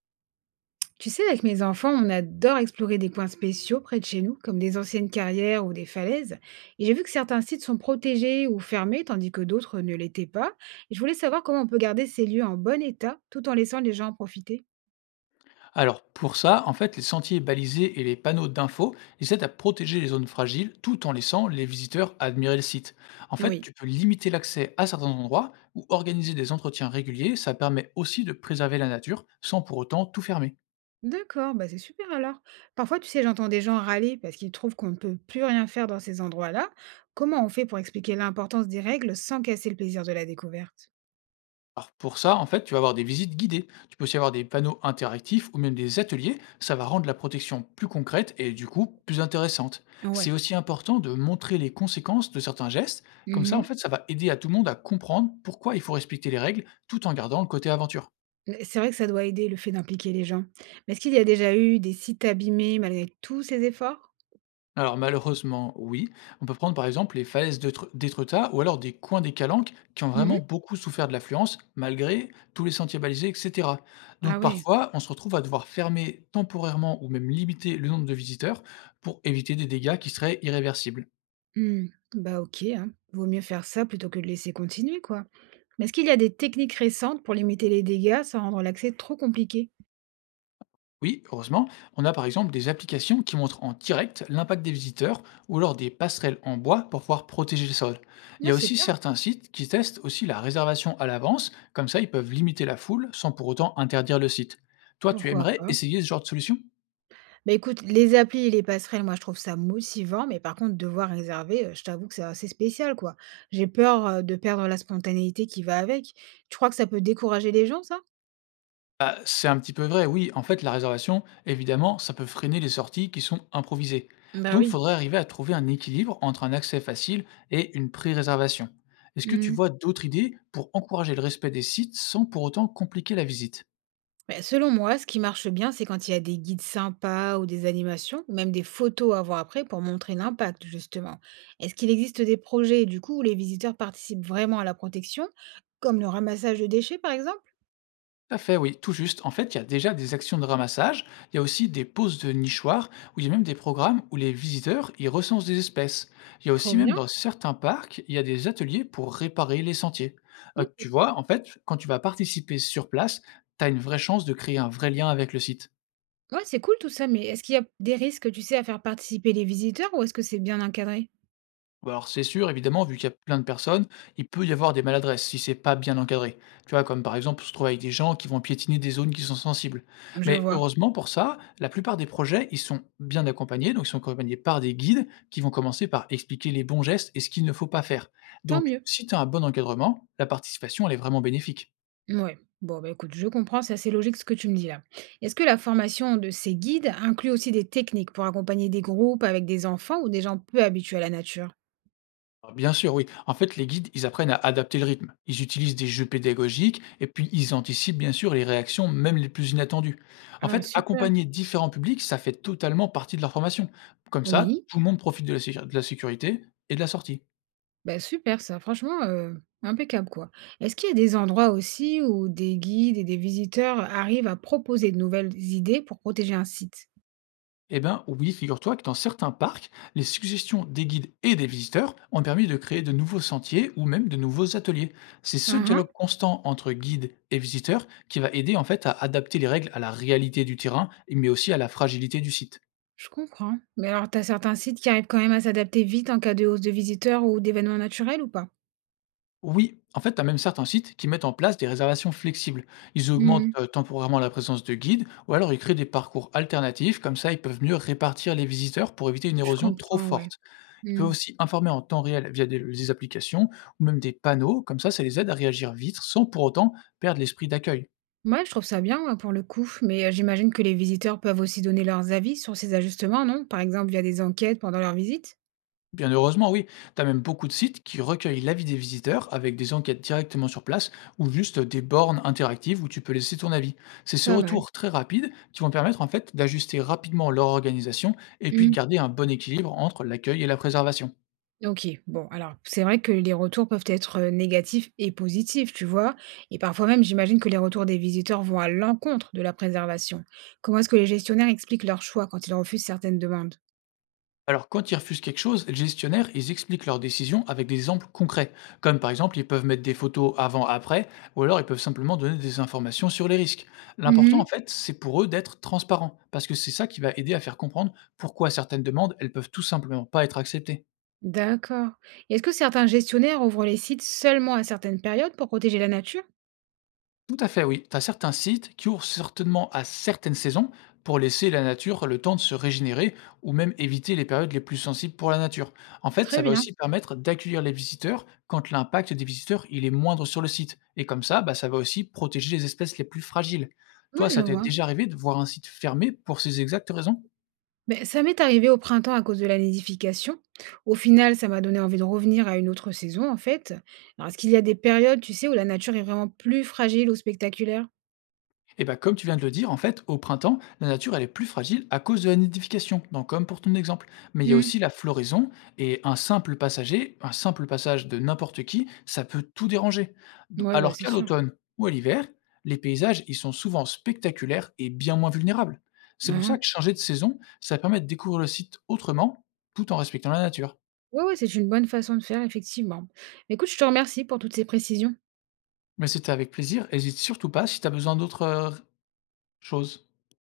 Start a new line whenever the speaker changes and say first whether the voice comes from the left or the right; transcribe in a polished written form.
right: Tu sais, avec mes enfants, on adore explorer des coins spéciaux près de chez nous, comme des anciennes carrières ou des falaises. Et j'ai vu que certains sites sont protégés ou fermés, tandis que d'autres ne l'étaient pas. Et je voulais savoir comment on peut garder ces lieux en bon état, tout en laissant les gens en profiter.
left: Alors pour ça, en fait, les sentiers balisés et les panneaux d'infos, ils aident à protéger les zones fragiles tout en laissant les visiteurs admirer le site. En fait,
right: Oui.
left: tu peux limiter l'accès à certains endroits ou organiser des entretiens réguliers, ça permet aussi de préserver la nature sans pour autant tout fermer.
right: D'accord, bah c'est super alors. Parfois, tu sais, j'entends des gens râler parce qu'ils trouvent qu'on ne peut plus rien faire dans ces endroits-là. Comment on fait pour expliquer l'importance des règles sans casser le plaisir de la découverte?
left: Alors pour ça, en fait, tu vas avoir des visites guidées. Tu peux aussi avoir des panneaux interactifs ou même des ateliers. Ça va rendre la protection plus concrète et du coup plus intéressante. C'est
right: Ouais.
left: aussi important de montrer les conséquences de certains gestes. Comme ça, en fait, ça va aider à tout le monde à comprendre pourquoi il faut respecter les règles tout en gardant le côté aventure.
right: C'est vrai que ça doit aider le fait d'impliquer les gens. Mais est-ce qu'il y a déjà eu des sites abîmés malgré tous ces efforts?
left: Alors malheureusement, oui. On peut prendre par exemple les falaises de d'Étretat ou alors des coins des Calanques qui ont vraiment
right: Mhm.
left: beaucoup souffert de l'affluence malgré tous les sentiers balisés, etc.
right: Ah
left: Donc
right: ouais.
left: parfois, on se retrouve à devoir fermer temporairement ou même limiter le nombre de visiteurs pour éviter des dégâts qui seraient irréversibles.
right: Hmm. Bah ok, hein. Vaut mieux faire ça plutôt que de laisser continuer, quoi. Mais est-ce qu'il y a des techniques récentes pour limiter les dégâts sans rendre l'accès trop compliqué?
left: Oui, heureusement, on a par exemple des applications qui montrent en direct l'impact des visiteurs ou alors des passerelles en bois pour pouvoir protéger le sol. Il
right: Ah,
left: y a aussi
right: super.
left: certains sites qui testent aussi la réservation à l'avance, comme ça ils peuvent limiter la foule sans pour autant interdire le site. Toi, tu
right: Pourquoi
left: aimerais
right: pas?
left: essayer ce genre de solution?
right: Bah écoute, les applis et les passerelles, moi je trouve ça motivant, mais par contre, devoir réserver, je t'avoue que c'est assez spécial, quoi. J'ai peur de perdre la spontanéité qui va avec. Tu crois que ça peut décourager les gens, ça?
left: Bah, c'est un petit peu vrai, oui. En fait, la réservation, évidemment, ça peut freiner les sorties qui sont improvisées.
right: Bah
left: Donc, il
right: oui.
left: faudrait arriver à trouver un équilibre entre un accès facile et une pré-réservation. Est-ce que tu vois d'autres idées pour encourager le respect des sites sans pour autant compliquer la visite?
right: Ben, selon moi, ce qui marche bien, c'est quand il y a des guides sympas ou des animations, ou même des photos à voir après pour montrer l'impact, justement. Est-ce qu'il existe des projets, du coup, où les visiteurs participent vraiment à la protection, comme le ramassage de déchets, par exemple?
left: Tout à fait, oui, tout juste. En fait, il y a déjà des actions de ramassage, il y a aussi des poses de nichoirs, où il y a même des programmes où les visiteurs ils recensent des espèces. Il y a
right: Trop
left: aussi même
right: bien.
left: dans certains parcs, il y a des ateliers pour réparer les sentiers.
right: Mm.
left: Tu vois, en fait, quand tu vas participer sur place, tu as une vraie chance de créer un vrai lien avec le site.
right: Ouais, c'est cool tout ça, mais est-ce qu'il y a des risques, tu sais, à faire participer les visiteurs ou est-ce que c'est bien encadré?
left: Bah, alors c'est sûr, évidemment, vu qu'il y a plein de personnes, il peut y avoir des maladresses si c'est pas bien encadré. Tu vois, comme par exemple se trouver avec des gens qui vont piétiner des zones qui sont sensibles.
right: Je
left: Mais
right: vois.
left: heureusement pour ça, la plupart des projets, ils sont bien accompagnés, donc ils sont accompagnés par des guides qui vont commencer par expliquer les bons gestes et ce qu'il ne faut pas faire.
right: Tant
left: Donc
right: mieux.
left: si tu as un bon encadrement, la participation, elle est vraiment bénéfique.
right: Ouais. Bon, bah, écoute, je comprends, c'est assez logique ce que tu me dis là. Est-ce que la formation de ces guides inclut aussi des techniques pour accompagner des groupes avec des enfants ou des gens peu habitués à la nature?
left: Ah, bien sûr, oui. En fait, les guides, ils apprennent à adapter le rythme. Ils utilisent des jeux pédagogiques et puis ils anticipent bien sûr les réactions, même les plus inattendues. En
right: Ah,
left: fait,
right: super.
left: accompagner différents publics, ça fait totalement partie de leur formation. Comme ça,
right: Oui,
left: tout le monde profite de la, de la sécurité et de la sortie.
right: bah super ça, franchement, impeccable quoi. Est-ce qu'il y a des endroits aussi où des guides et des visiteurs arrivent à proposer de nouvelles idées pour protéger un site?
left: Eh bien oui, figure-toi que dans certains parcs, les suggestions des guides et des visiteurs ont permis de créer de nouveaux sentiers ou même de nouveaux ateliers. C'est ce
right: Mhm,
left: dialogue constant entre guides et visiteurs qui va aider en fait à adapter les règles à la réalité du terrain, mais aussi à la fragilité du site.
right: je comprends. Mais alors, t'as certains sites qui arrivent quand même à s'adapter vite en cas de hausse de visiteurs ou d'événements naturels ou pas?
left: Oui, en fait, tu as même certains sites qui mettent en place des réservations flexibles. Ils augmentent
right: Hmm,
left: temporairement la présence de guides ou alors ils créent des parcours alternatifs, comme ça ils peuvent mieux répartir les visiteurs pour éviter une
right: je
left: érosion trop
right: comprends, ouais.
left: forte. Ils peuvent
right: Hmm.
left: aussi informer en temps réel via des applications ou même des panneaux, comme ça ça les aide à réagir vite sans pour autant perdre l'esprit d'accueil.
right: Mouais, je trouve ça bien, ouais, pour le coup, mais j'imagine que les visiteurs peuvent aussi donner leurs avis sur ces ajustements, non? Par exemple, via des enquêtes pendant leur visite?
left: Bien heureusement, oui. T'as même beaucoup de sites qui recueillent l'avis des visiteurs avec des enquêtes directement sur place ou juste des bornes interactives où tu peux laisser ton avis. C'est ces
right: Pas mal.
left: retours très rapides qui vont permettre en fait d'ajuster rapidement leur organisation et puis de
right: Mmh.
left: garder un bon équilibre entre l'accueil et la préservation.
right: OK, bon, alors, c'est vrai que les retours peuvent être, négatifs et positifs, tu vois? Et parfois même, j'imagine que les retours des visiteurs vont à l'encontre de la préservation. Comment est-ce que les gestionnaires expliquent leurs choix quand ils refusent certaines demandes?
left: Alors, quand ils refusent quelque chose, les gestionnaires, ils expliquent leur décision avec des exemples concrets. Comme par exemple, ils peuvent mettre des photos avant-après, ou alors ils peuvent simplement donner des informations sur les risques. L'important, en
right: Mmh.
left: fait, c'est pour eux d'être transparents, parce que c'est ça qui va aider à faire comprendre pourquoi certaines demandes, elles peuvent tout simplement pas être acceptées.
right: D'accord. Et est-ce que certains gestionnaires ouvrent les sites seulement à certaines périodes pour protéger la nature?
left: Tout à fait, oui. Tu as certains sites qui ouvrent certainement à certaines saisons pour laisser la nature le temps de se régénérer ou même éviter les périodes les plus sensibles pour la nature. En fait,
right: Très
left: ça va
right: bien.
left: aussi permettre d'accueillir les visiteurs quand l'impact des visiteurs il est moindre sur le site. Et comme ça, bah, ça va aussi protéger les espèces les plus fragiles.
right: Moi,
left: Toi,
right: je
left: ça t'est
right: vois.
left: déjà arrivé de voir un site fermé pour ces exactes raisons?
right: Ben ça m'est arrivé au printemps à cause de la nidification. Au final, ça m'a donné envie de revenir à une autre saison, en fait. Alors, est-ce qu'il y a des périodes, tu sais, où la nature est vraiment plus fragile ou spectaculaire?
left: Et bah, comme tu viens de le dire, en fait, au printemps, la nature elle est plus fragile à cause de la nidification, donc comme pour ton exemple. Mais il y a
right: Hmm.
left: aussi la floraison et un simple passager, un simple passage de n'importe qui, ça peut tout déranger.
right: Ouais, bah,
left: Alors
right: c'est
left: qu'à
right: sûr.
left: l'automne ou à l'hiver, les paysages ils sont souvent spectaculaires et bien moins vulnérables. C'est pour ça
right: Oui.
left: que changer de saison, ça permet de découvrir le site autrement, tout en respectant la nature.
right: Ouais, ouais, c'est une bonne façon de faire, effectivement. Écoute, je te remercie pour toutes ces précisions.
left: Mais c'était avec plaisir. Hésite surtout pas si tu as besoin d'autres choses.